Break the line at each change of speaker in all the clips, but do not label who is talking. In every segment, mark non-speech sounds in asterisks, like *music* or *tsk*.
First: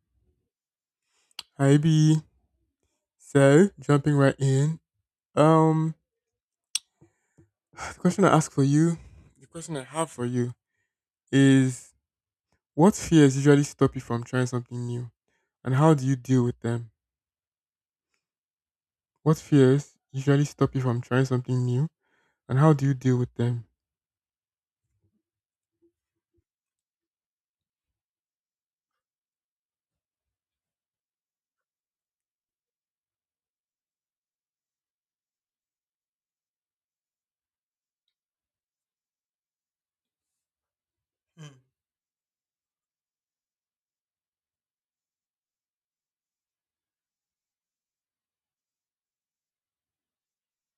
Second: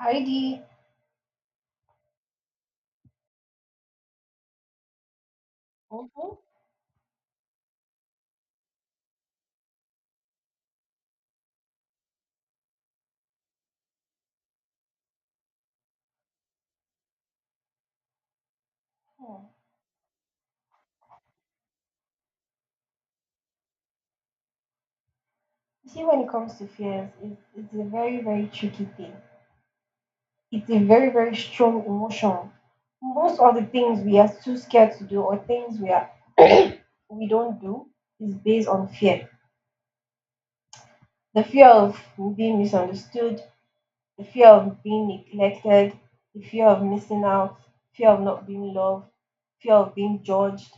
Heidi,
Hi B. So jumping right in. Um
hmm hmm,
*sighs* the question I ask for you, the question I have for you is what fears usually stop you from trying something new? And how do you deal with them? What fears usually stop you from trying something new? And how do you deal with them?
you see, when it comes to fears, it's a very, very tricky thing. It's a very, very strong emotion. Most of the things we are too scared to do or things we are we don't do is based on fear. The
Mm.
fear of being misunderstood, the fear of being neglected, the fear of missing out, fear of not being loved, fear of being judged,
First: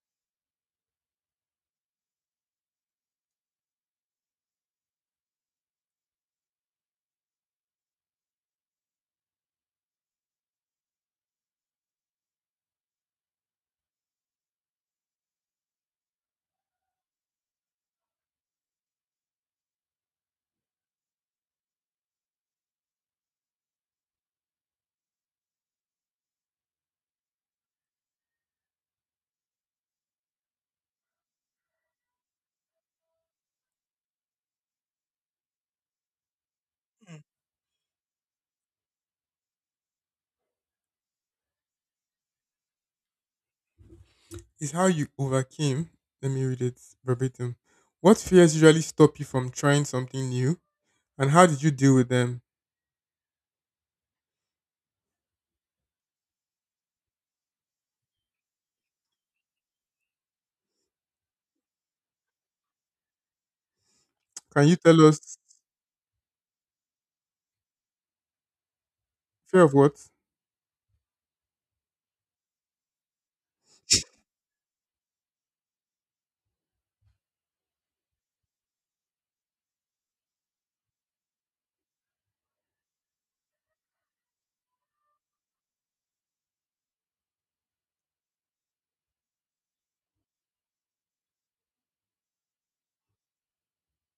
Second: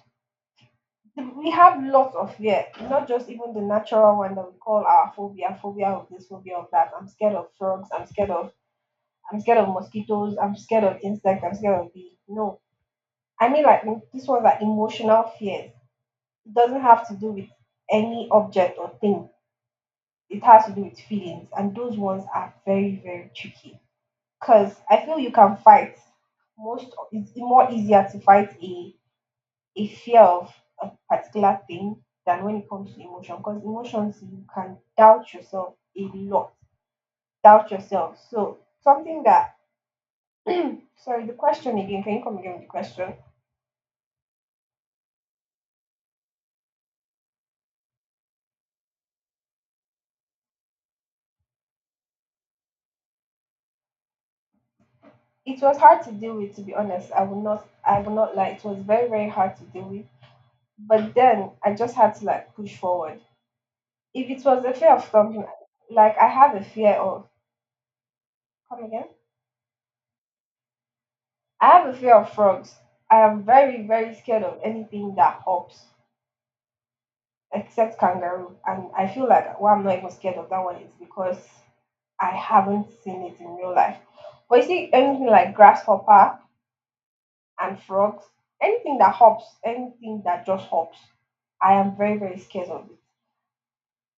we have lots of fear, not just even the natural one that we call our phobia, phobia of this, phobia of that. I'm scared of frogs. I'm scared of mosquitoes. I'm scared of insects. I'm scared of bee. No, I mean like these ones are emotional fears. It doesn't have to do with any object or thing. It has to do with feelings, and those ones are very very tricky. Cause I feel you can fight most. It's more easier to fight a fear of a particular thing than when it comes to emotion because emotions you can doubt yourself a lot
Mm.
doubt yourself so something that sorry, the question again, can you come again with the question?
Is how you overcame. Let me read it verbatim. What fears usually stop you from trying something new? And how did you deal with them?
It was hard to deal with, to be honest. I will not lie. It was very, very hard to deal with, but then I just had to like push forward if it was
Can
a
you
fear
tell
of
us
something, like I have a fear of come again.
fear of what?
I have a fear of frogs. I am very, very scared of anything that hops, except kangaroo. And I feel like why I'm not even scared of that one is because I haven't seen it in real life. But you see, anything like grasshopper and frogs, anything that hops, anything that just hops, I am very, very scared of it.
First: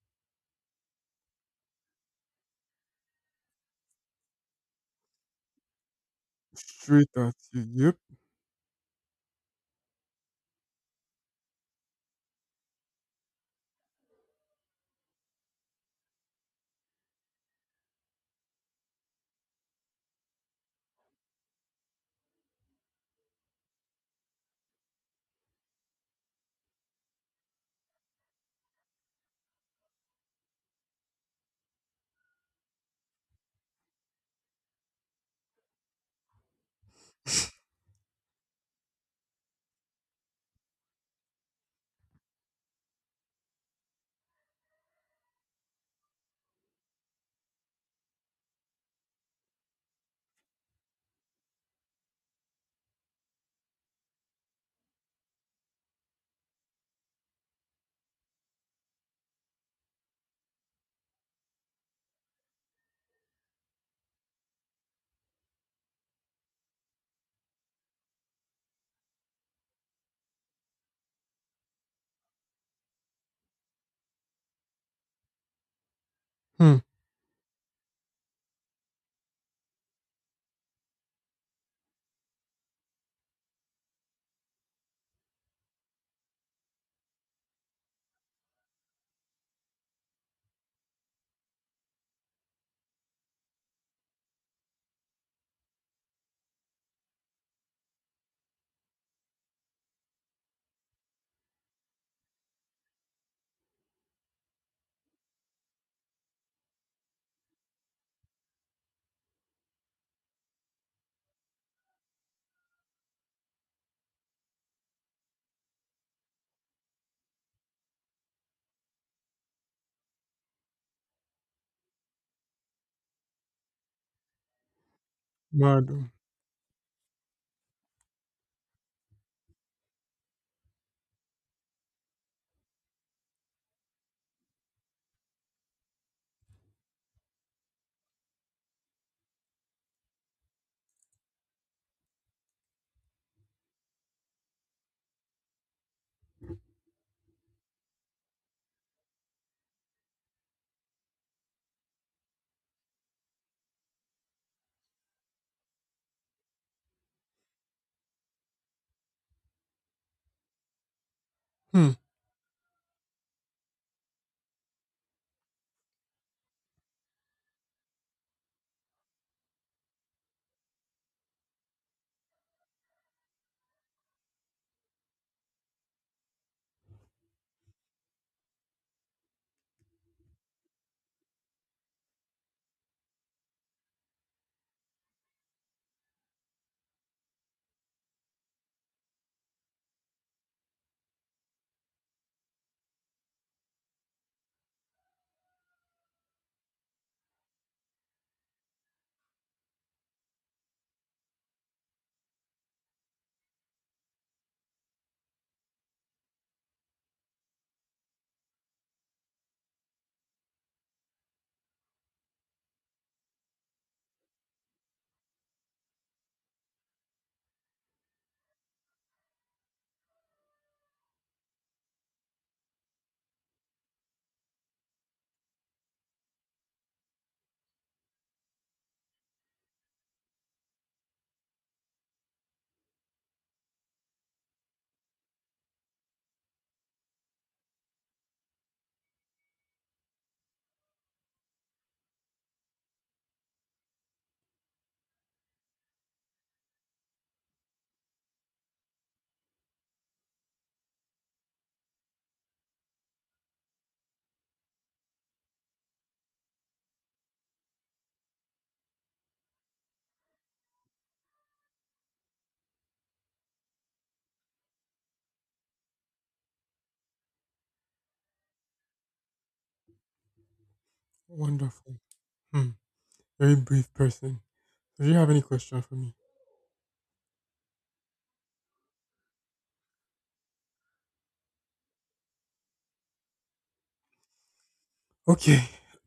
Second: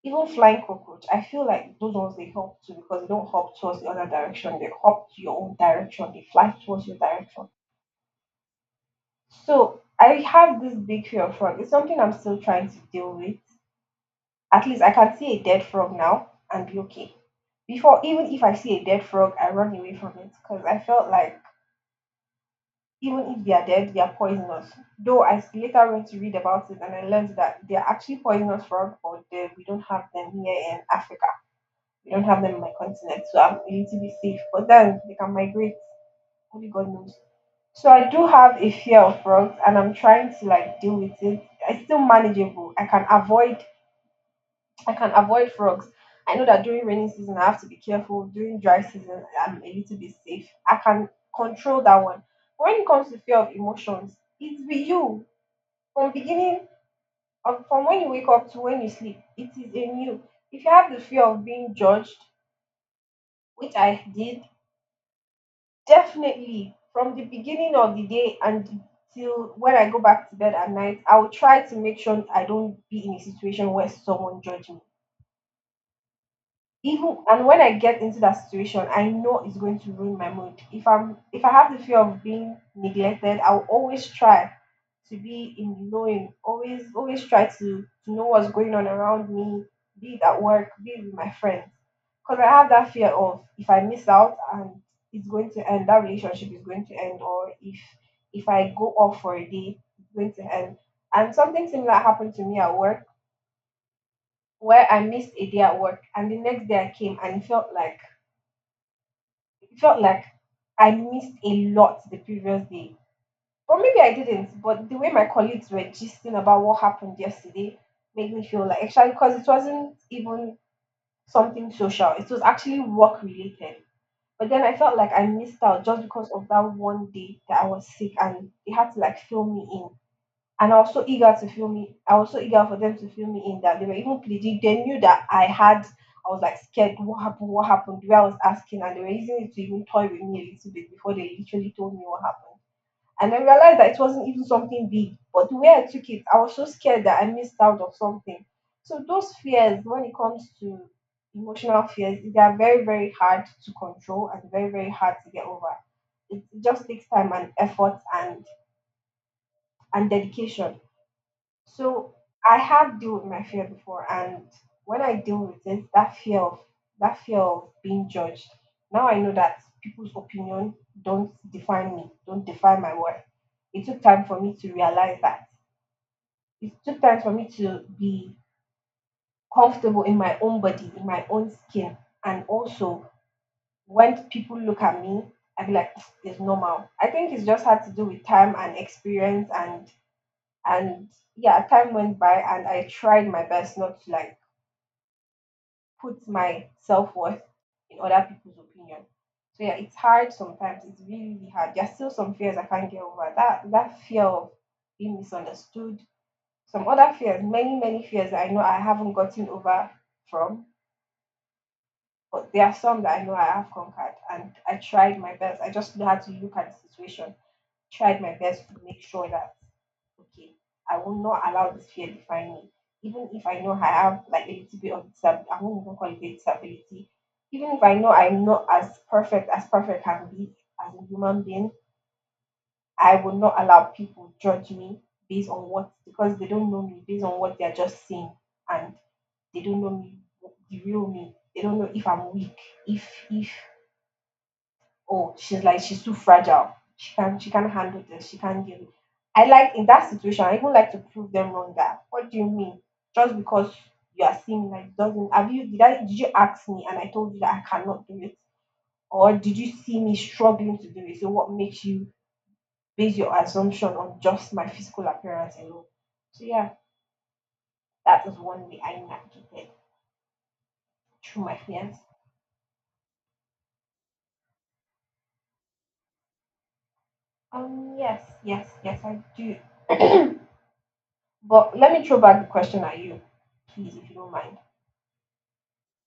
Even flying cockroach, I feel like those ones they hop too because they don't hop towards the other direction. They hop to your own direction. They fly towards your
Straight at
direction.
you. Yep.
So I have this big fear of frog. It's something I'm still trying to deal with. At least I can see a dead frog now and be okay. Before, even if I see a dead frog, I run away from it because I felt like even if they are dead, they are poisonous. Though I later went to read about it, and I learned that they are actually poisonous frogs, but they, we don't have them here in Africa. We don't have them in my continent, so I'm a little bit safe, but then they can migrate. Only God knows. So I do have a fear of frogs, and I'm trying to like deal with it. It's still manageable. I can avoid frogs. I know that during rainy season I have to be careful. During dry season I'm a little bit safe. I can control that one. When it comes to fear of emotions, it's with you from beginning of from when you wake up to when you sleep. It is in you. If you have the fear of being judged, which I did, definitely from the beginning of the day and till when I go back to bed at night, I will try to make sure I don't be in a situation where someone judges me.
Hmm.
Even and when I get into that situation, I know it's going to ruin my mood. If I have the fear of being neglected, I'll always try to be in knowing, always try to know what's going on around me, be it at work, be it with my friends, because I have that fear of if I miss out, and it's going to end, that relationship is going to end. Or if I go off for a day, it's going to end. And something similar happened to me at work, where I missed a day at work and the next day I came, and it felt like I missed a lot the previous day. Or maybe I didn't, but the way my colleagues were gisting about what happened yesterday made me feel like, actually, because it wasn't even something social, it was actually work related. But then I felt like I missed out
Mad.
just
Oh.
because of that one day that I was sick and they had to like fill me in. And I was so eager to fill me. I was so eager for them to fill me in, that they were even pleading. They knew that I had. I was like scared. What happened? What happened? The way I was asking, and they were using it to even toy with me a little bit before they literally told me what happened. And I realized that it wasn't even something big, but the way I took it, I was so scared that I missed out on something. So those fears, when it comes to emotional fears, they are very, very hard to control and very, very hard to get over. It just takes time and effort and dedication,
Hmm.
so I have dealt with my fear before, and when I deal with it, that fear of being judged. Now I know that people's opinion don't define me, don't define my worth. It took time for me to realize that. It took time for me to be comfortable in my own body, in my own skin, and also when people look at me, I'd be like, *tsk* it's normal. I think it's just had to do with time and experience and yeah, time went by and I tried my best not to like put my self worth in other people's opinion. So yeah, it's hard sometimes. It's really, really hard. There's still some fears I can't get over. That fear of being misunderstood, some other fears, many, many fears that I know I haven't gotten over from. But there are some that I know I have conquered, and I tried my best. I just had to look at the situation, tried my best to make sure that okay, I will not allow this fear define me. Even if I know I have like a little bit of disability, I won't even call it a disability. Even if I know I'm not as perfect as perfect can be as a human being, I will not allow people judge me based on what, because they don't know me, based on what they're just seeing, and they don't know me, the real me. They don't know if I'm weak, if oh, she's like she's too fragile. She can handle this. She can give. It." I like in that situation, I even like to prove them wrong. That what do you mean? Just because you are seeing like doesn't have you did I did you ask me and I told you that I cannot do it, or did you see me struggling to do it? So what makes you base your assumption on just my physical appearance alone? So yeah, that was one way I navigated through my fears.
Wonderful. Hmm. Very brief person. Do you have any question for me?
Yes, yes, yes, I do. *clears throat* But let me throw back the question at you, please, if you don't mind.
Okay.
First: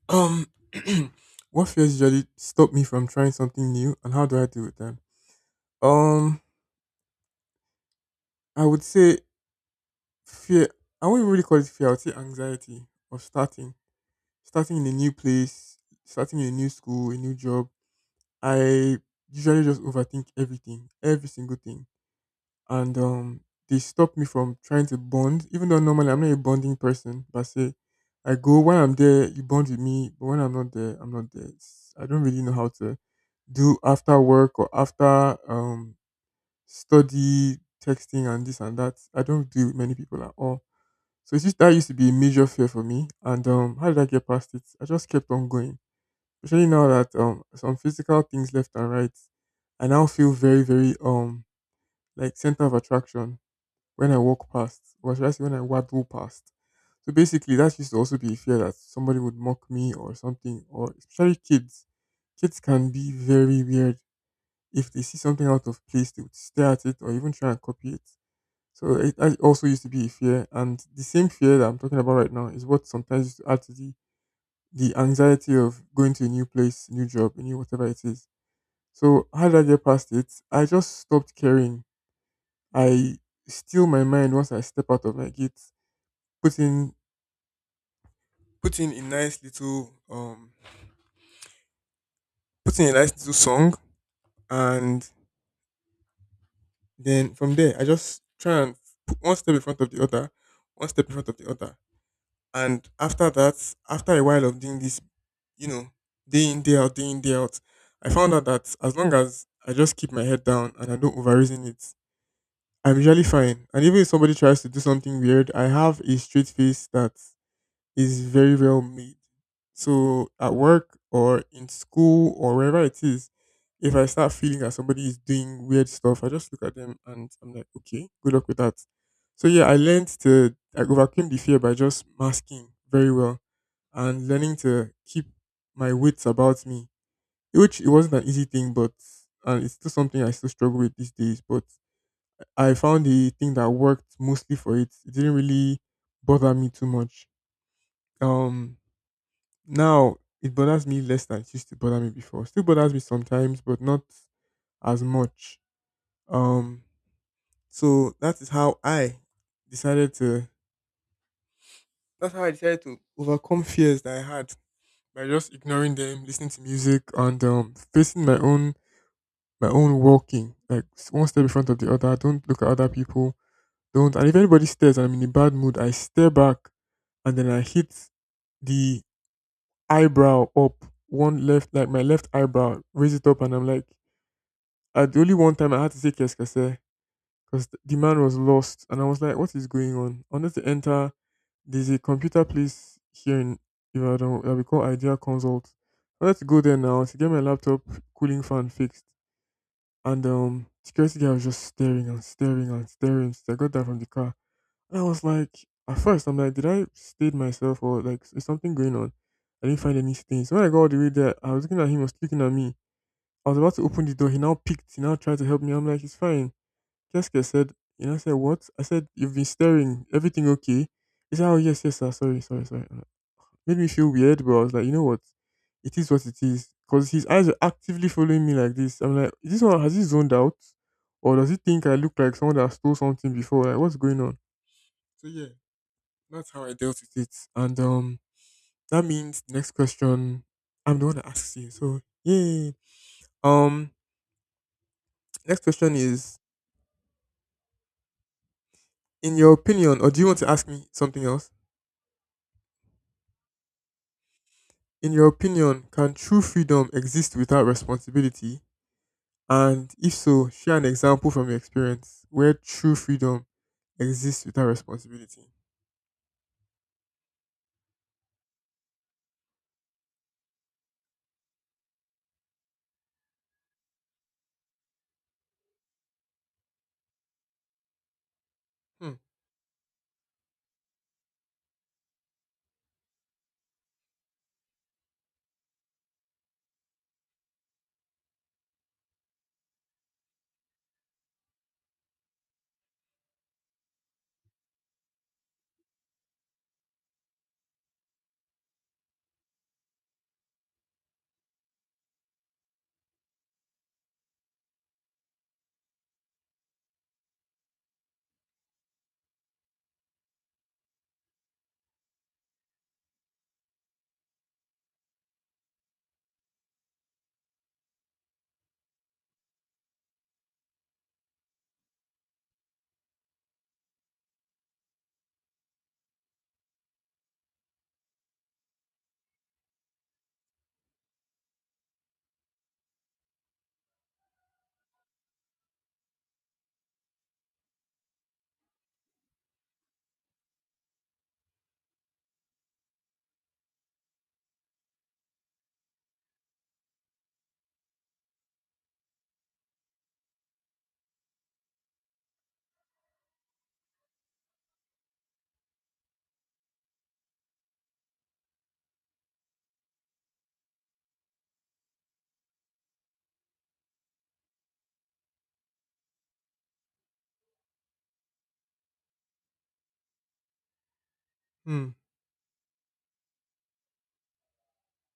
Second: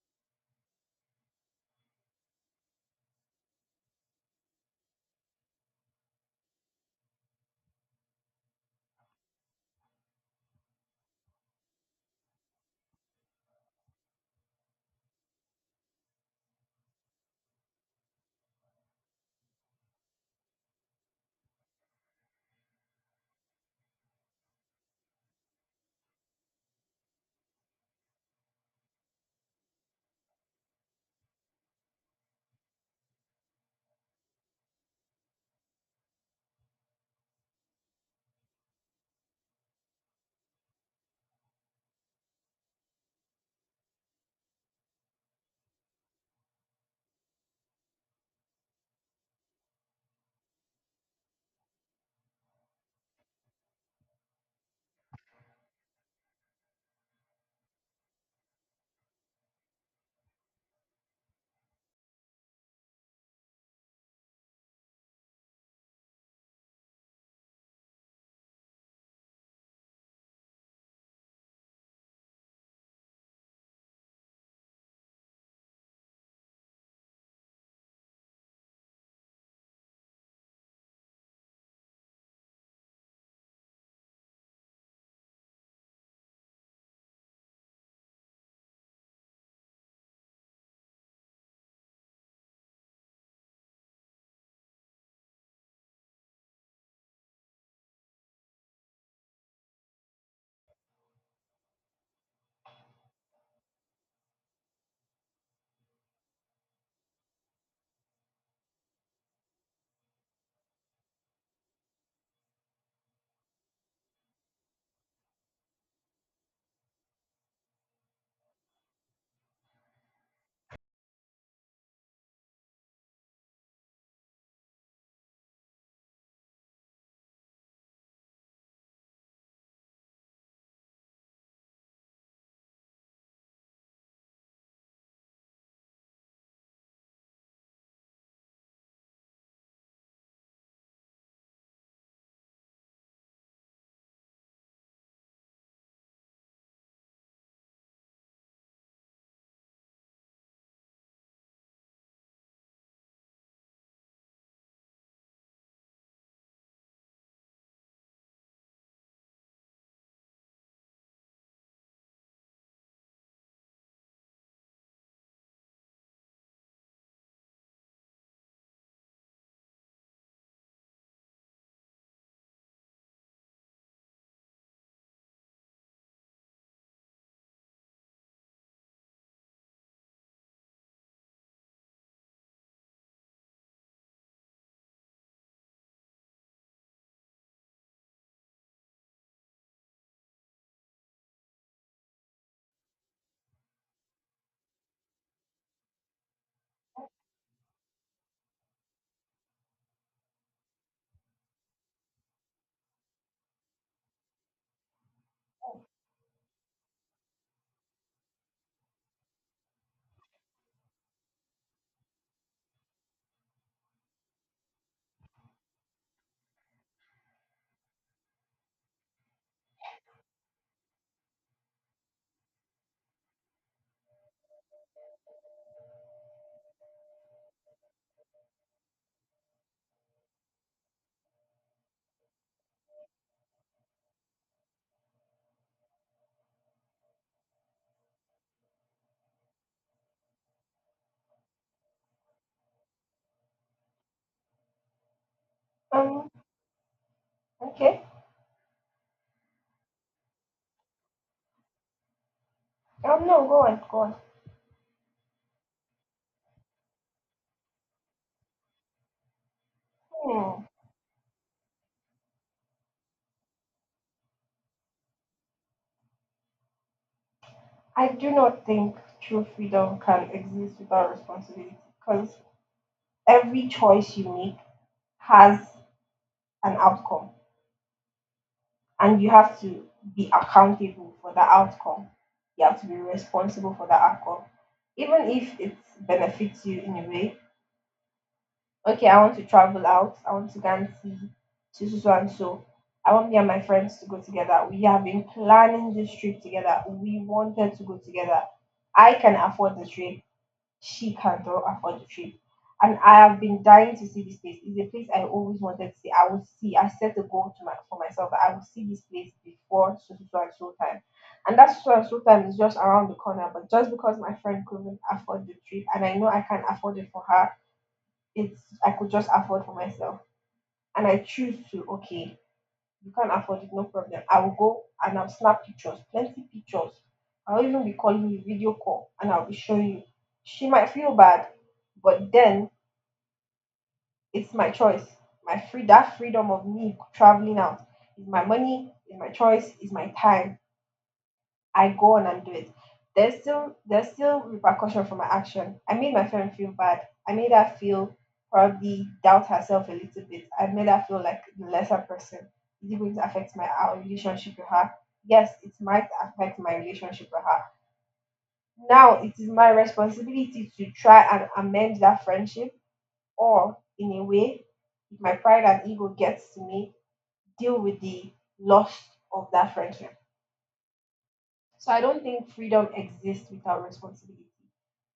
Um *clears throat* what fears usually stop me from trying something new and how do I deal with them? Um I would say fear I wouldn't really call it fear, I would say anxiety of starting. Starting in a new place, starting in a new school, a new job. I usually just overthink everything, every single thing, and they stop me from trying to bond. Even though normally I'm not a bonding person, but say I go when I'm there, you bond with me, but when I'm not there, I'm not there. It's, I don't really know how to do after work or after study texting and this and that. I don't do it with many people at all. So it's just, that used to be a major fear for me. And how did I get past it? I just kept on going especially now that some physical things left and right, I now feel very, very like center of attraction when I walk past, or should I say when I waddle past. So basically, that used to also be a fear that somebody would mock me or something, or especially kids. Kids can be very weird. If they see something out of place, they would stare at it or even try and copy it. So it that also used to be a fear, and the same fear that I'm talking about right now is what sometimes used to add to the anxiety of going to a new place, new job, a new whatever it is. So how did I get past it? I just stopped caring. I steal my mind once I step out of my gate. Put in put in a nice little um put in a nice little song and then from there I just try and put one step in front of the other, one step in front of the other. And after that, after a while of doing this, you know, day in, day out, day in, day out, I found out that as long as I just keep my head down and I don't overreason it, I'm usually fine. And even if somebody tries to do something weird, I have a straight face that is very well made. So at work or in school or wherever it is, if I start feeling that somebody is doing weird stuff, I just look at them and I'm like, okay, good luck with that. So yeah, I learned to I overcame the fear by just masking very well and learning to keep my wits about me, which it wasn't an easy thing, but and it's still something I still struggle with these days. But I found the thing that worked mostly for it. It didn't really bother me too much. Um, now it bothers me less than it used to bother me before. Still bothers me sometimes, but not as much. Um, so that is how I decided to. That's how I decided to overcome fears that I had by just ignoring them, listening to music, and facing my own walking, like one step in front of the other. Don't look at other people. Don't. And if anybody stares and I'm in a bad mood, I stare back and then I hit the eyebrow up, one left, like my left eyebrow, raise it up, and I'm like, the only one time I had to say Keskase because the man was lost, and I was like, what is going on? I wanted to enter, there's a computer place here in Ibadan that we call Idea Consult. I wanted to go there now to get my laptop cooling fan fixed, and security guy was just staring and staring and staring. So I got that from the car. And I was like, at first, I'm like, did I stain myself or like is something going on? I didn't find any stains. So when I got all the way there, I was looking at him, he was looking at me. I was about to open the door. He now picked. He now tried to help me. I'm like, it's fine. Keske said, you know, I said, what? I said, you've been staring. Everything okay? He said, oh, yes, yes, sir. Sorry, sorry, sorry. Made me feel weird, but I was like, you know what? It is what it is. Because his eyes were actively following me like this. I'm like, is this one, has he zoned out? Or does he think I look like someone that stole something before? Like, what's going on? So, yeah. That's how I dealt with it. And that means next question I'm the one that asks you. So yay. Um next question
Um,
is
okay.
in your opinion, or do you want to ask me something else?
No, go on, go on.
In your opinion, can true freedom exist without responsibility? And if so,
Hmm.
share an example from your experience where true freedom exists without responsibility.
I do not think true freedom can exist without responsibility because every choice you make has an outcome,
Hmm.
and you have to be accountable for the outcome. You have to be responsible for the outcome. Even if it benefits you in a way, okay, I want to travel out. I want to go and see to so so and so. I want me and my friends to go together. We have been planning this trip together. We wanted to go together. I can afford the trip. She cannot afford the trip. And I have been dying to see this place. It's a place I always wanted to see. I will see. I set a goal to my, for myself, that I will see this place before so so so and so time. And that so so and so time is just around the corner. But just because my friend couldn't afford the trip, and I know I can't afford it for her, it's I could just afford for myself. And I choose to, okay, you can't afford it, no problem. I will go and I'll snap pictures, plenty pictures. I'll even be calling you video call and I'll be showing you. She might feel bad, but then it's my choice. My free That freedom of me traveling out is my money, is my choice, is my time. I go on and do it. There's still repercussion for my action. I made my friend feel bad. I made her feel probably doubt herself a little bit. I made her feel like the lesser person. Is it going to affect my our relationship with her? Yes, it might affect my relationship with her. Now it is my responsibility to try and amend that friendship or, in a way, if my pride and ego gets to me, deal with the loss of that friendship.
Hmm.
So I don't think freedom exists without responsibility.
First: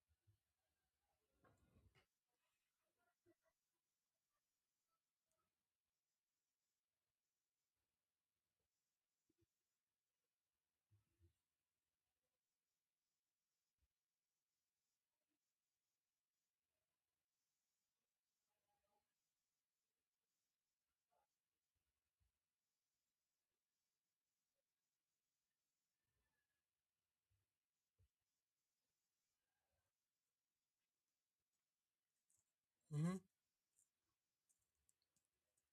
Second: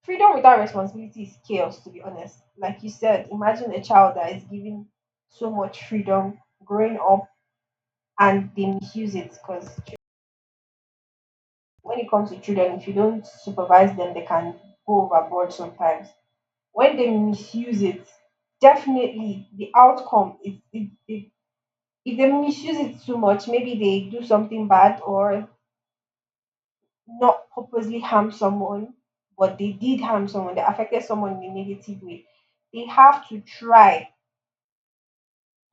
Freedom without responsibility is chaos, to be honest. Like you said, imagine a child that is given so much freedom growing up and they misuse it because when it comes to children, if you don't supervise them, they can go overboard sometimes. When they misuse it, definitely the outcome is if they misuse it too much, maybe they do something bad or not purposely harm someone, but they did harm someone. They affected someone in a negative way. They
Hmm
have to try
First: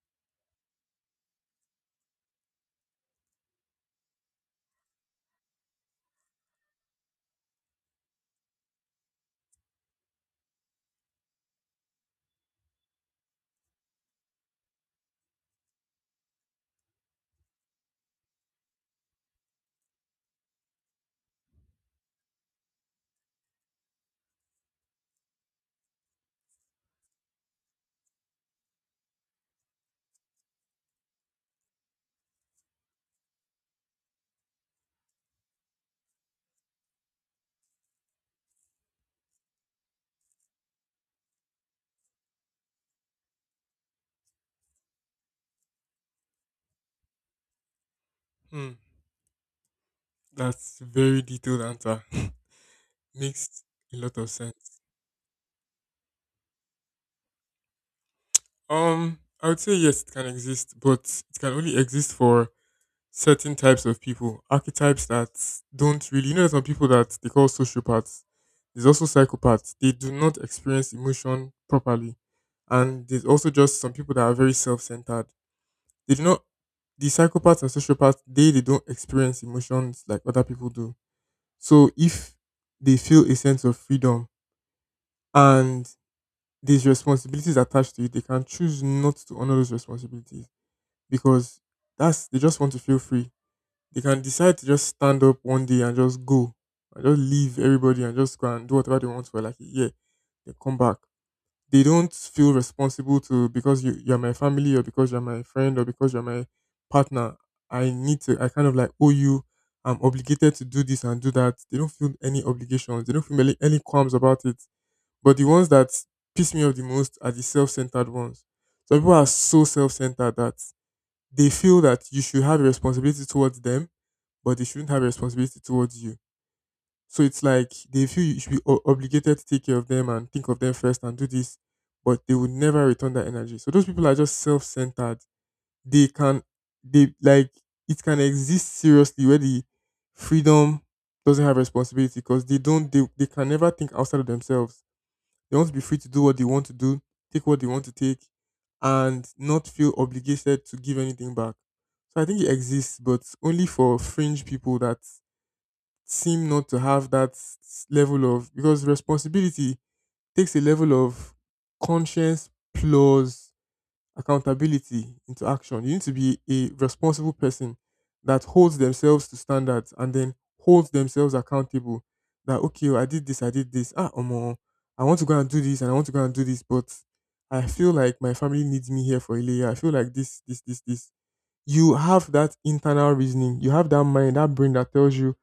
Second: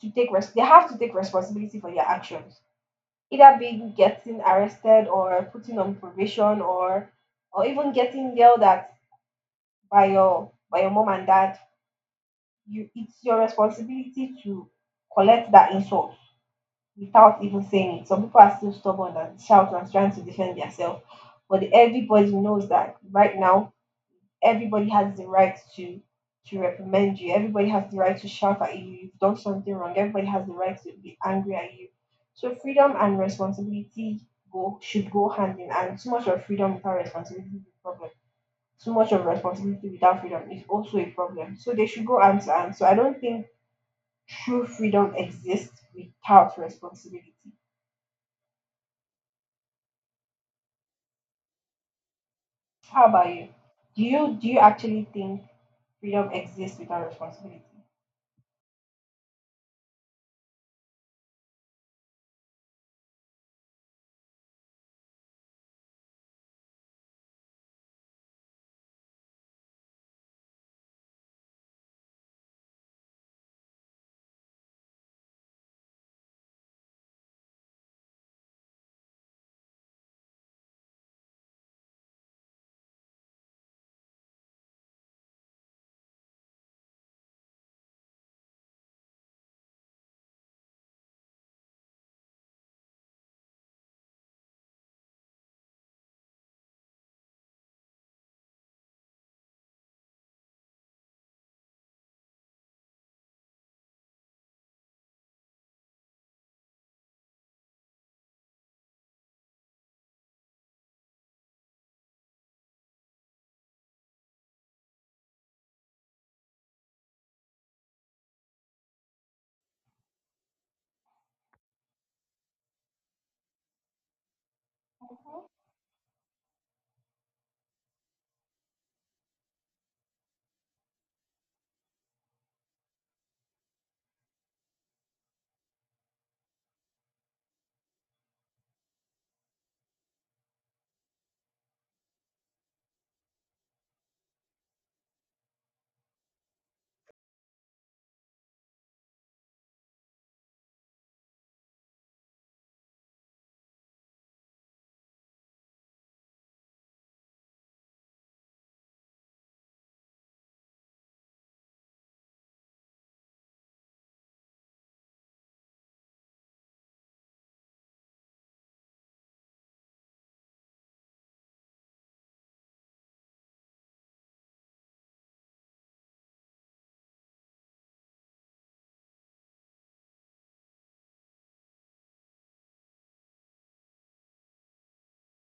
to they have to take responsibility for their actions. Either being getting arrested or putting on probation or even getting yelled at by your mom and dad. You It's your responsibility to collect that insult without even saying it. Some people are still stubborn and shout and trying to defend themselves. But everybody knows that right now everybody has the right to reprimand you. Everybody has the right to shout at you. You've done something wrong. Everybody has the right to be angry at you. So freedom and responsibility go should go hand in hand. Too much of freedom without responsibility is a problem. Too much of responsibility without freedom is also a problem. So they should go hand to hand. So I don't think true freedom exists without responsibility.
hmm. That's a very detailed answer. *laughs*
How about you?
Makes a
Do
lot of
you do you
sense.
actually think freedom exists without responsibility?
I would say yes, it can exist, but it can only exist for certain types of people, archetypes that don't really. You know, there's some people that they call sociopaths. There's also psychopaths. They do not experience emotion properly, and there's also just some people that are very self-centered. They do not. The psychopaths and sociopaths, they don't experience emotions like other people do. So if they feel a sense of freedom and there's responsibilities attached to it, they can choose not to honor those responsibilities because that's they just want to feel free. They can decide to just stand up one day and just go, and just leave everybody and just go and do whatever they want for like a year. They come back. They don't feel responsible to because you're my family or because you're my friend or because you're my partner. I need to. I kind of like owe you. I'm obligated to do this and do that. They don't feel any obligations. They don't feel any, qualms about it. But the ones that piss me off the most are the self-centered ones. Some people are so self-centered that they feel that you should have a responsibility towards them, but they shouldn't have a
Mhm,
responsibility towards you. So it's like they feel you should be obligated to take care of them and think of them first and do this, but they would never return that energy. So those people are just self-centered. They can, they like it can exist seriously where the freedom doesn't have responsibility because they don't, they can never think outside of themselves they want to be free to do what they want to do, take what they want to take, and not feel obligated to give anything back. So I think it exists, but only for fringe people that seem not to have that level of because responsibility takes a level of conscience plus accountability into action. You need to be a responsible person that holds themselves to standards and then holds themselves accountable. That okay, oh, I did this. Ah, omo, I want to go and do this, and I want to go and do this, but I feel like my family needs me here for a layer. I feel like this you have that internal reasoning, you have that mind, that brain that tells you,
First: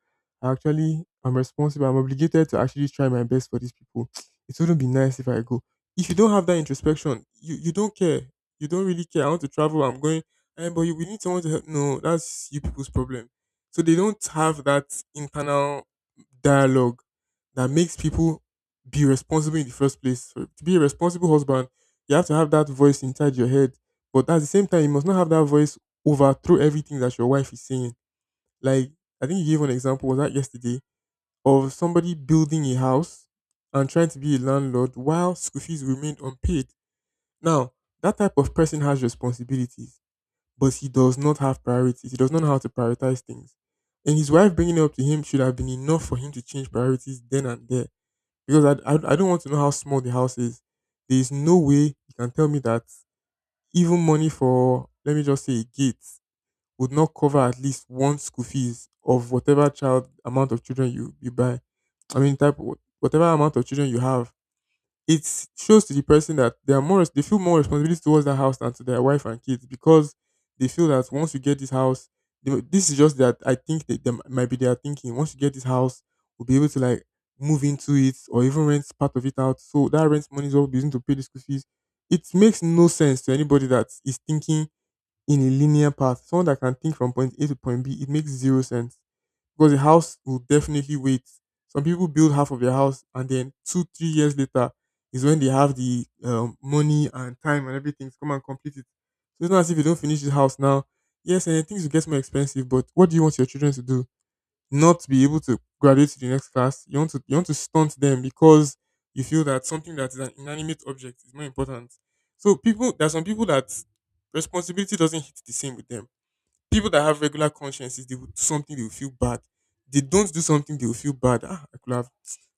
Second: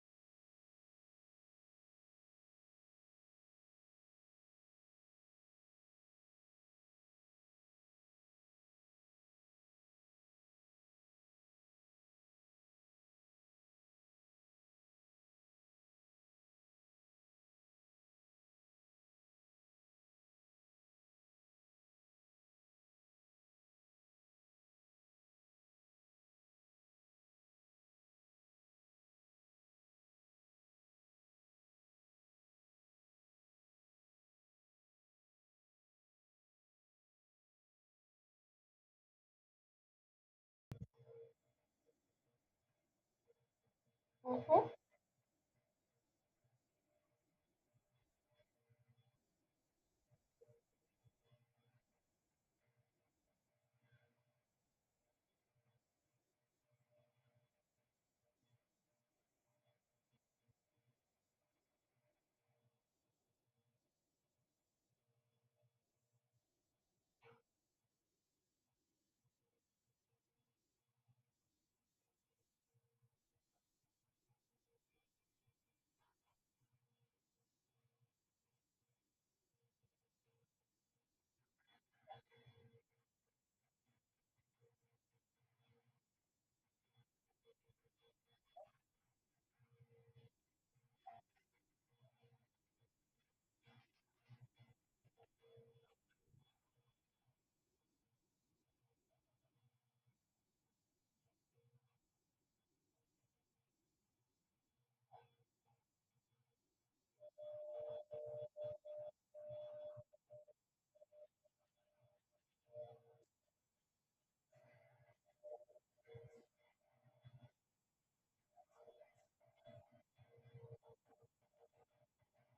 actually, I'm responsible, I'm obligated to actually try my best for these people. *tsk* It wouldn't be nice if I go. If you don't have that introspection, you don't care. You don't really care. I want to travel, I'm going, eh, but you, we need someone to help. No, that's you people's problem. So they don't have that internal dialogue that makes people be responsible in the first place. So to be a responsible husband, you have to have that voice inside your head. But at the same time, you must not have that voice overthrow everything that your wife is saying. Like I think you gave an example, was that yesterday, of somebody building a house and trying to be a landlord while school fees remained unpaid. Now, that type of person has responsibilities, but he does not have priorities. He does not know how to prioritize things. And his wife
mhm.
bringing it up to him should have been enough for him to change priorities then and there. Because I don't want to know how small the house is. There is no way you can tell me that even money for, let me just say, a gate would not cover at least one school fees of whatever child amount of children you buy. I mean, whatever amount of children you have, it shows to the person that they are they feel more responsibility towards the house than to their wife and kids because they feel that once you get this house, this is just that I think that they might be their thinking. Once you get this house, we'll be able to like move into it or even rent part of it out. So that rent money is what we'll using to pay the school fees. It makes no sense to anybody that is thinking in a linear path, someone that can think from point A to point B. It makes zero sense because a house will definitely wait. Some people build half of their house and then 2, 3 years later is when they have the money and time and everything to come and complete it. So it's not as if you don't finish the house now. Yes, and then things will get more expensive, but what do you want your children to do? Not be able to graduate to the next class. You want to stunt them because you feel that something that is an inanimate object is more important. So people there are some people that responsibility doesn't hit the same with them. People that have regular consciences, they will do something they will feel bad. They don't do something they will feel bad. Ah, I could have,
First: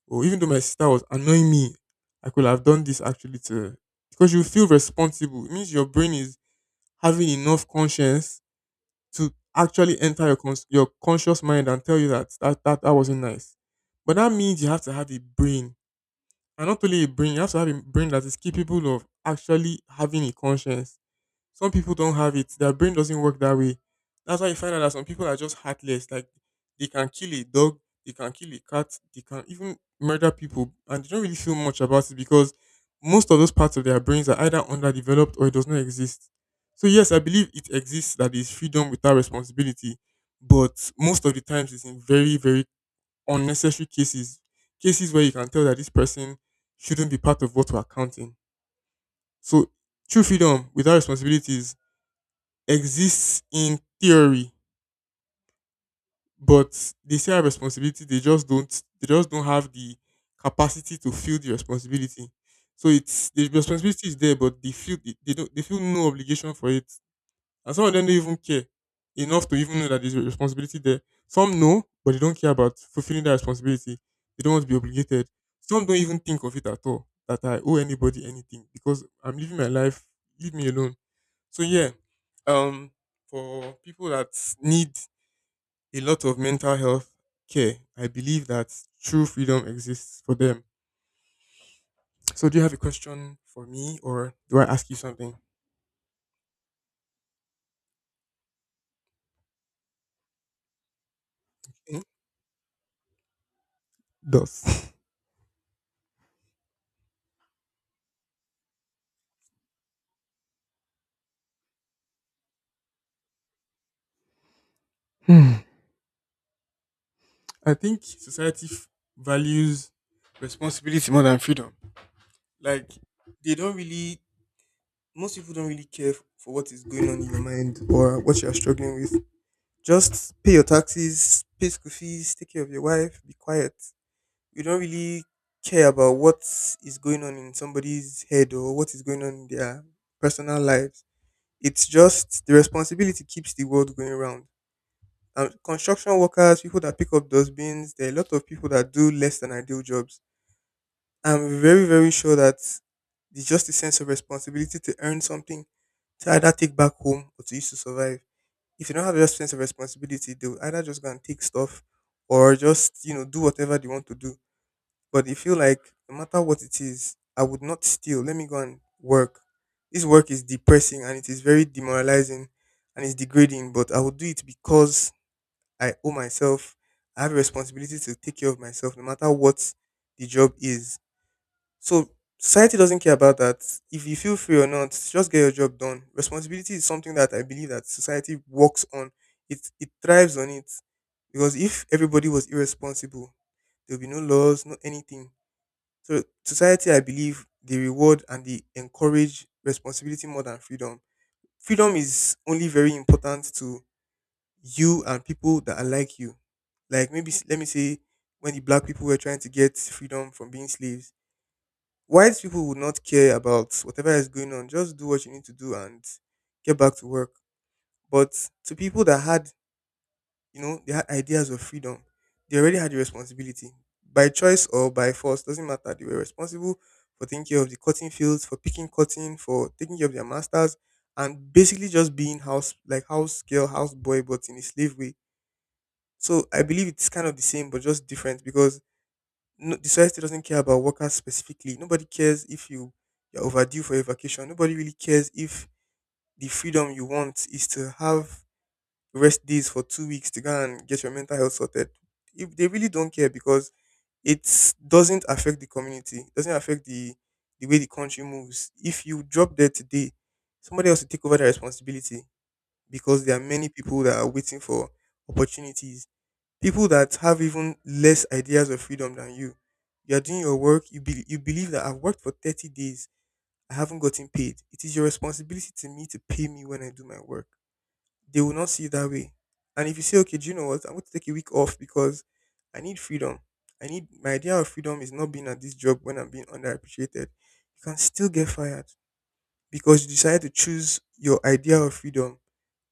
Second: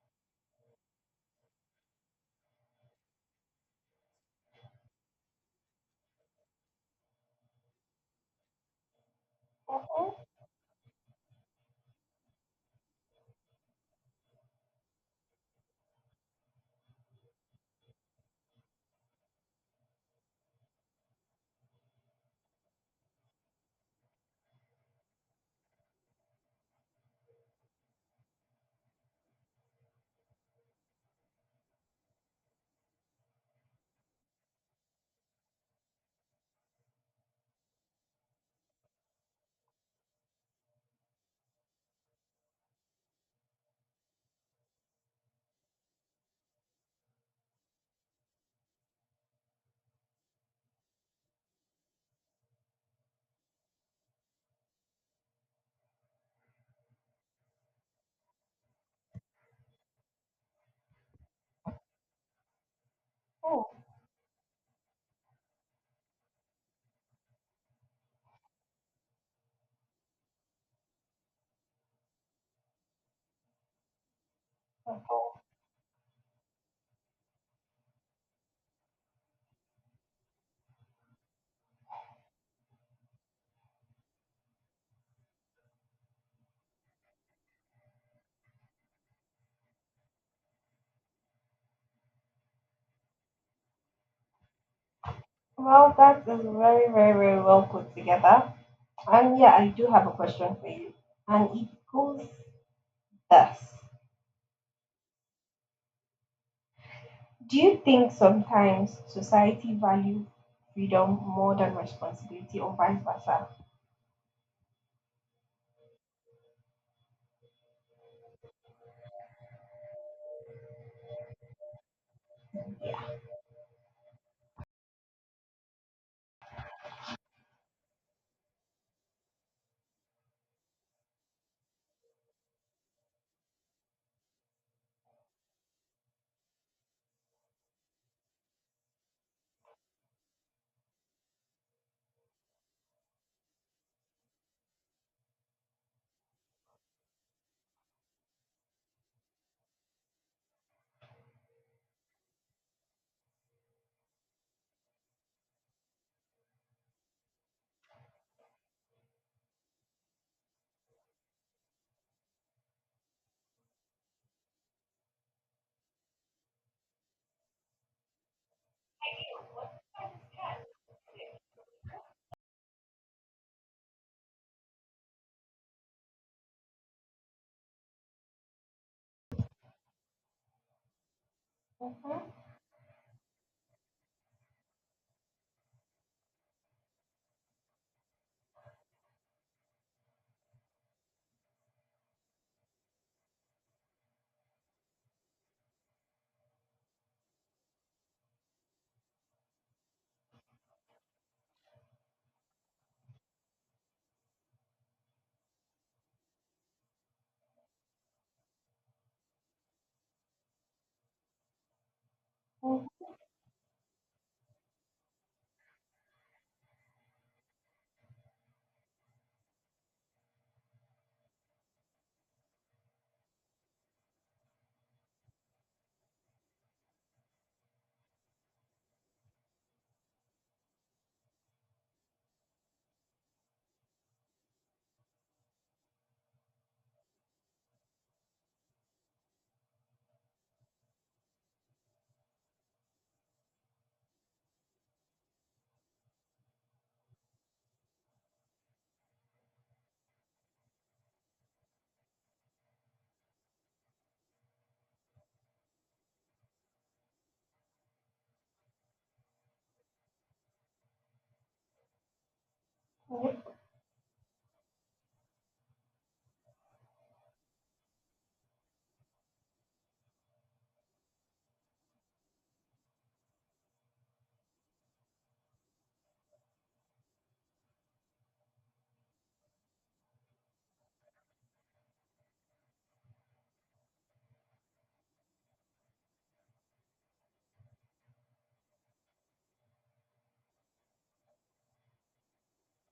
or even though my sister was annoying me, I could have done this actually to her." Because you feel responsible. It means your brain is having enough conscience to actually
Oh,
enter your conscious mind and tell you that that wasn't nice. But that means you have to have a brain, and not only a brain, you have to have a brain that is capable of actually having a conscience. Some people don't have it. Their brain doesn't work that way. That's why you find out that some people are just heartless. Like they can kill a dog, they can kill a cat, they can even murder people, and they don't really feel much about it because most of those parts of their brains are either underdeveloped or it does not exist. So yes, I believe it exists, that is freedom without responsibility, but most of the times it's in very, very unnecessary cases. Cases where you can tell that this person shouldn't be part of what we're counting. So true freedom without responsibilities exists in theory, but they still have responsibility. They just don't. They just don't have the capacity to feel the responsibility. So it's the responsibility is there, but they feel they don't. They feel no obligation for it, and some of them don't even care enough to even know that there's a responsibility there. Some know, but they don't care about fulfilling that responsibility. They don't want to be obligated.
oh.
Some don't even think of it at all that I owe anybody anything because I'm living my life. Leave me alone. So yeah, um, for people that need a lot of mental health care, I believe that true freedom exists for them. So do you have a question for me, or do I ask you something?
Well, that is very, very, very well put together. And yeah, I do have a question for you. And it
Hmm?
goes thus.
Does
Do you think sometimes society value freedom more than responsibility or vice versa?
Hmm. *laughs* I think society values responsibility more than freedom. Like they don't really, most people don't really care for what is going on in your mind or what you are struggling with. Just pay your taxes, pay school fees, take care of your wife, be quiet. We don't really care about what is going on in somebody's head or what is going on in their personal lives. It's just the responsibility keeps the world going round. And construction workers, people that pick up dustbins, there are a lot of people that do less than ideal jobs. I'm very, very sure that it's just a sense of responsibility to earn something to either take back home or to use to survive. If you don't have that sense of responsibility, they'll either just go and take stuff or just, do whatever they want to do. But you feel like no matter what it is, I would not steal. Let me go and work. This work is depressing and it is very demoralizing and it's degrading, but I will do it because I owe myself. I have a responsibility to take care of myself no matter what the job is. So
Mm-hmm.
society doesn't care about that. If you feel free or not, just get your job done. Responsibility is something that I believe that society works on. It thrives on it. Because if everybody was irresponsible, there will be no laws, no anything. So society, I believe, they reward and they encourage responsibility more than freedom. Freedom is only very important to you and people that are like you. Like maybe let me say when the black people were trying to get freedom from being slaves, white people would not care about whatever is going on. Just do what you need to do and get back to work. But to people that had, they had ideas of freedom. They already had the responsibility. By choice or by force, doesn't matter. They were responsible for taking care of the cotton fields, for picking cotton, for taking care of their masters, and basically just being house, like house girl, house boy, but in a slave way. So I believe it's kind of the same, but just different because no, the society doesn't care about workers specifically. Nobody cares if you're overdue for a vacation. Nobody really cares if the freedom you want is to have rest days for 2 weeks to go and get your mental health sorted. If they really don't care because it doesn't affect the community, it doesn't affect the way the country moves. If you drop dead today, somebody else will take over the responsibility because there are
Yep.
many people that are waiting for opportunities. People that have even less ideas of freedom than you. You are doing your work. You believe that I've worked for 30 days. I haven't gotten paid. It is your responsibility to me to pay me when I do my work. They will not see it that way. And if you say, okay, do you know what? I'm going to take a week off because I need freedom. I need My idea of freedom is not being at this job when I'm being underappreciated. You can still get fired because you decided to choose your idea of freedom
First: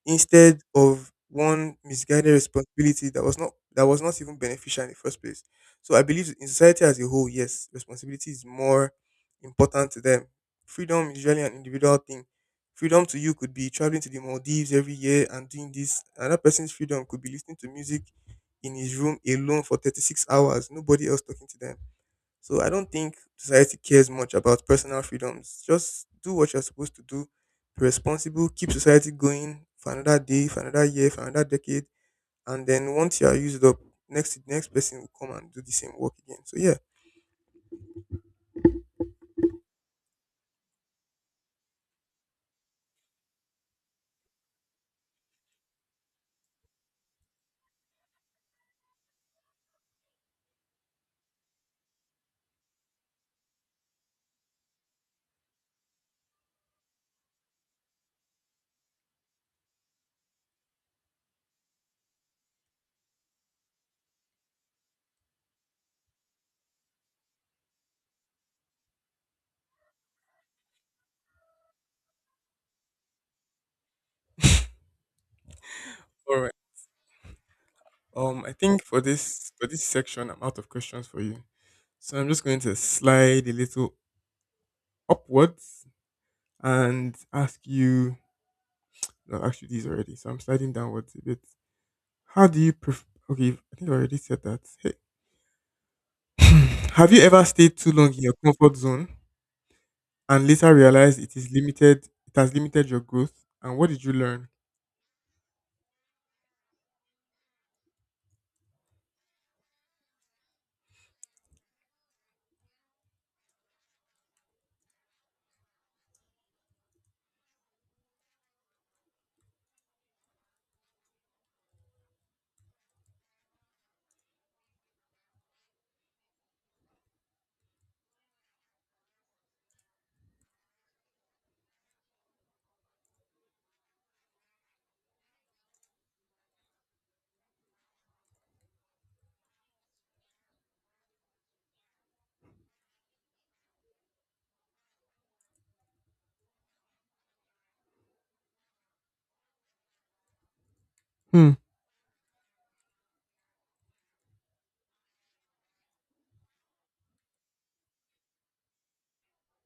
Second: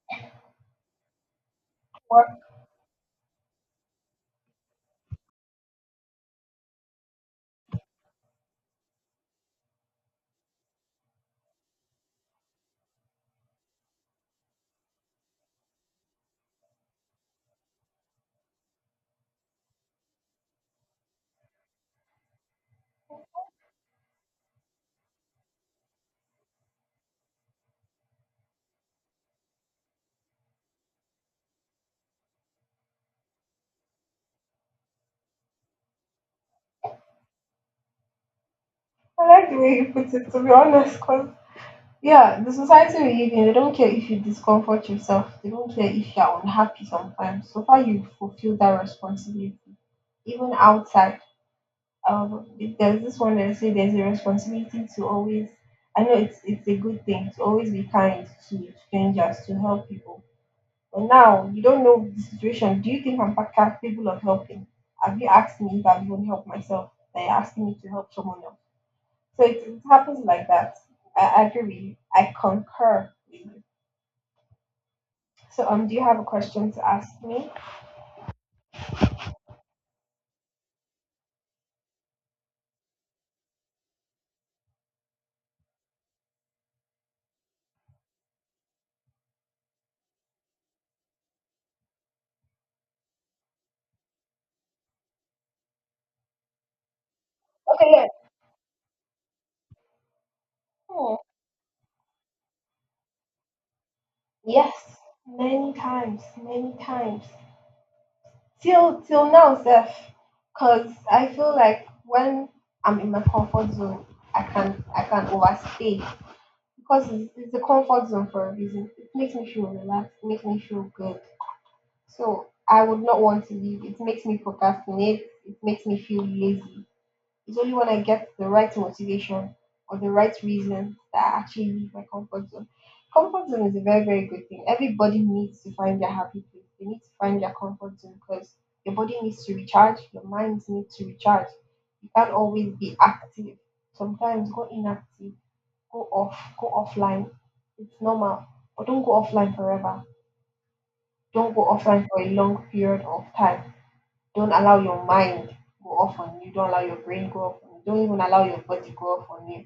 instead of one
Well,
misguided responsibility that was not even beneficial in the first place. So I believe in society as a whole, yes, responsibility is more important to them. Freedom is really an individual thing. Freedom to you could be traveling to the Maldives every year and doing this. Another person's freedom could be listening to music in his room alone for 36 hours, nobody else talking to them. So I don't think society cares much about personal freedoms. Just do what you're supposed to do. Be responsible. Keep society going for another day, for another year, for another decade. And then once you are used up, next person will come and do the same work again. So yeah.
I like the way you put it, to be honest, 'cause yeah, the society we live in. They don't care if you discomfort yourself. They don't care if you're unhappy sometimes. So far, you fulfill that responsibility. Even outside, if there's this one that say there's a responsibility to always. I know it's a good thing to always be kind to strangers, to help people. But now you don't know the situation. Do you think I'm capable of helping? Have you asked me if I've even helped myself? They're asking me to help someone else. So it happens like that. I agree with you. I concur with you. So do you have a
All right.
question to ask me?
I think for this section, I'm out of questions for you, so I'm just going to slide a little upwards and ask you. Well, actually, these already, so I'm sliding downwards a bit. How do you pref? Okay, I think I already said that. Hey. Have you ever stayed
Okay.
too
Yes.
long in your comfort zone and later
Hmm.
realized it is limited? It has limited your growth. And what did you learn?
Yes. Many times. Many times. Till till now, Seth. Cause I feel like when I'm in my comfort zone, I can overstay. Because it's a comfort zone for a reason. It makes me feel relaxed. It makes me feel good. So I would not want to leave. It makes me procrastinate. It makes me feel lazy. It's only when I get the right motivation or the right reason that I actually leave my comfort zone. Comfort zone is a very, very good thing. Everybody needs to find their happy place. They need to find their comfort zone because your body needs to recharge, your mind needs to recharge. You can't always be active. Sometimes go inactive, go off, go offline. It's normal. But don't go offline forever.
Hmm.
Don't go offline for a long period of time. Don't allow your mind go off on you, don't allow your brain go off on you, don't even allow your body go off on you.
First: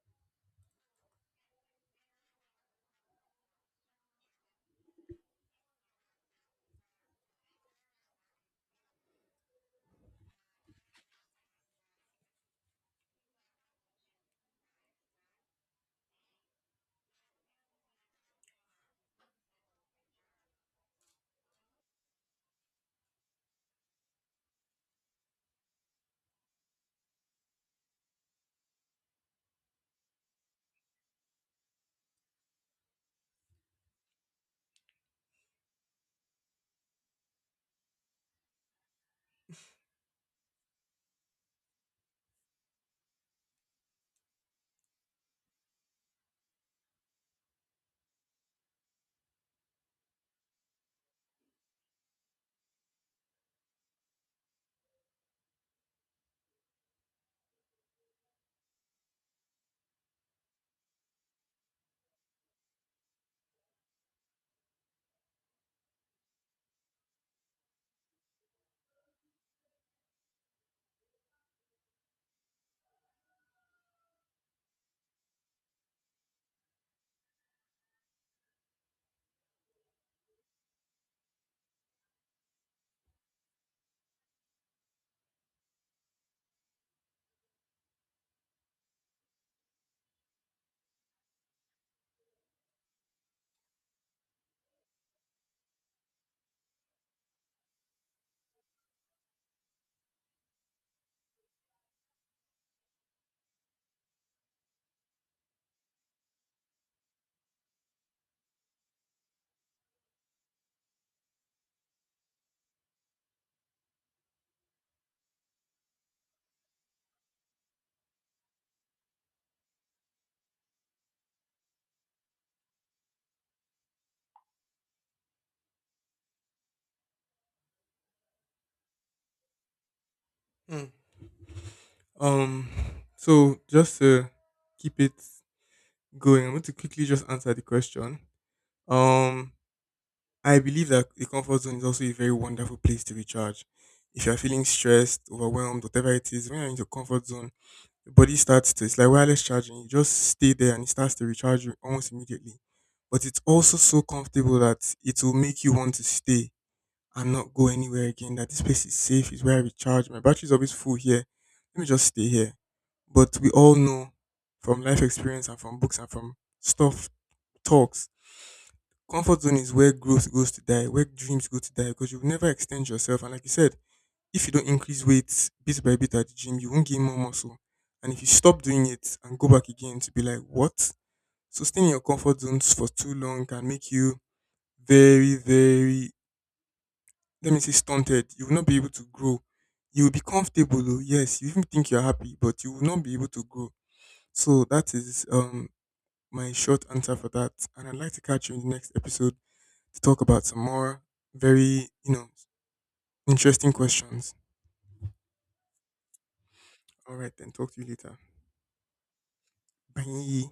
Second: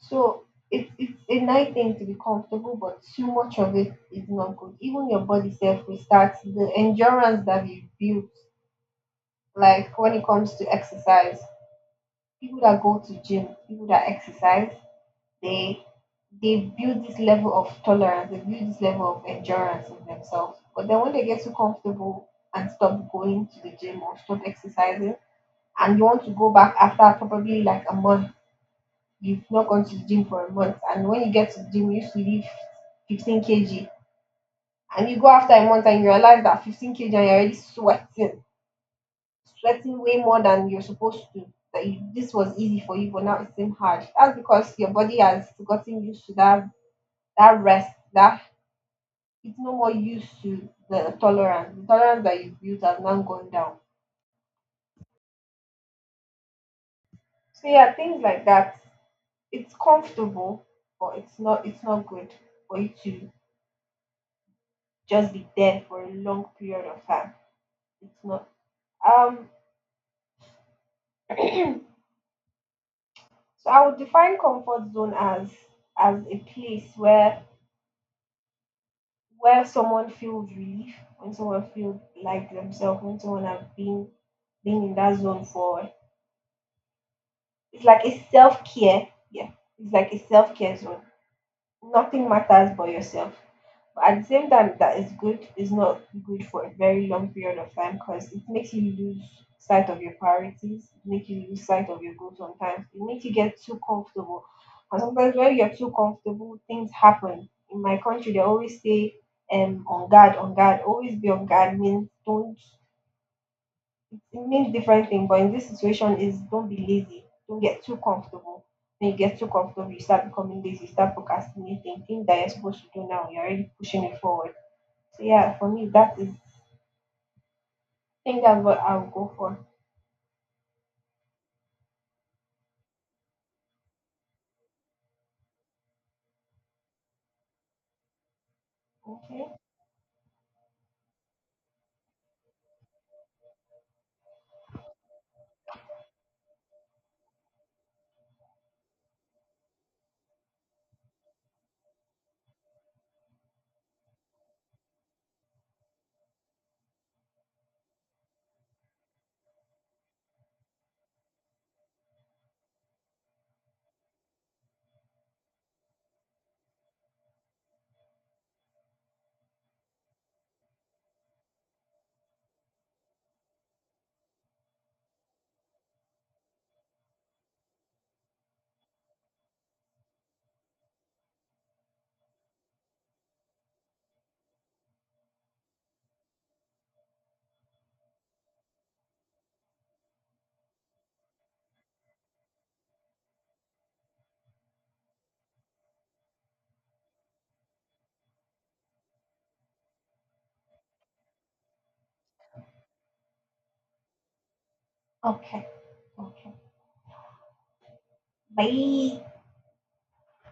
So it's a nice thing to be comfortable, but too much of it is not good. Even your body self will start the endurance that you build, like when it comes to exercise. People that go to gym, people that exercise, they they build this level of tolerance, they build this level of endurance in themselves, but then when they get too comfortable and stop going to the gym or stop exercising, and you want to go back after probably like a month. You've not gone to the gym for a month, and when you get to the gym, you used to lift 15 kg, and you go after a month and you realize that 15 kg and you're already sweating, sweating way more than you're supposed to. That you, this was easy for you, but now it seems hard. That's because your body has gotten used to that rest. That it's no more used to the tolerance. The tolerance that you built has now gone down. So yeah, things like that. It's comfortable, but it's not good for you to just be there for a long period of time. It's not. Um, *clears throat* so I would define comfort zone as a place where someone feels relief, when someone feels like themselves, when someone has been in that zone for it's like a self care. Yeah, it's like a self care zone. Nothing matters but yourself. At the same time, that is good. It's not good for a very long period of time because it makes you lose sight of your priorities, it makes you lose sight of your goals sometimes, it makes you get too comfortable. And sometimes when you're too comfortable, things happen. In my country, they always say, on guard, always be on guard means don't, it means different thing, but in this situation is don't be lazy, don't get too comfortable. When you get too comfortable, you start becoming lazy, you start procrastinating, things that you're supposed to do now, you're already pushing it forward. So yeah, for me that is I think that's what I'll go for.
Hmm. Um. So just to keep it going, I'm going to quickly just answer the question.
Okay.
Um. I believe that the comfort zone is also a very wonderful place to recharge. If you're feeling stressed, overwhelmed, whatever it is, when you're in your comfort zone, your body starts to, it's like wireless charging. You just stay there and it starts to recharge you almost immediately. But it's also so comfortable that it will make you want to stay and not go anywhere again. That this place is safe, is where I recharge. My battery's always full here. Let me just stay here. But we all know from life experience and from books and from stuff, talks, comfort zone is where growth goes to die, where dreams go to die because you'll never extend yourself. And like you said, if you don't increase weight bit by bit at the gym, you won't gain more muscle. And if you stop doing it and go back again to be like, what? So staying in your comfort zones for too long can make you very, very, let me say, stunted. You will not be able to grow. You will be comfortable, though. Yes, you even think you're happy, but you will not be able to grow. So that is my short answer for that. And I'd like to catch you in the next episode to talk about some more very, interesting questions.
Okay. Okay.
All right, then talk to you later.
Bye.
Bye.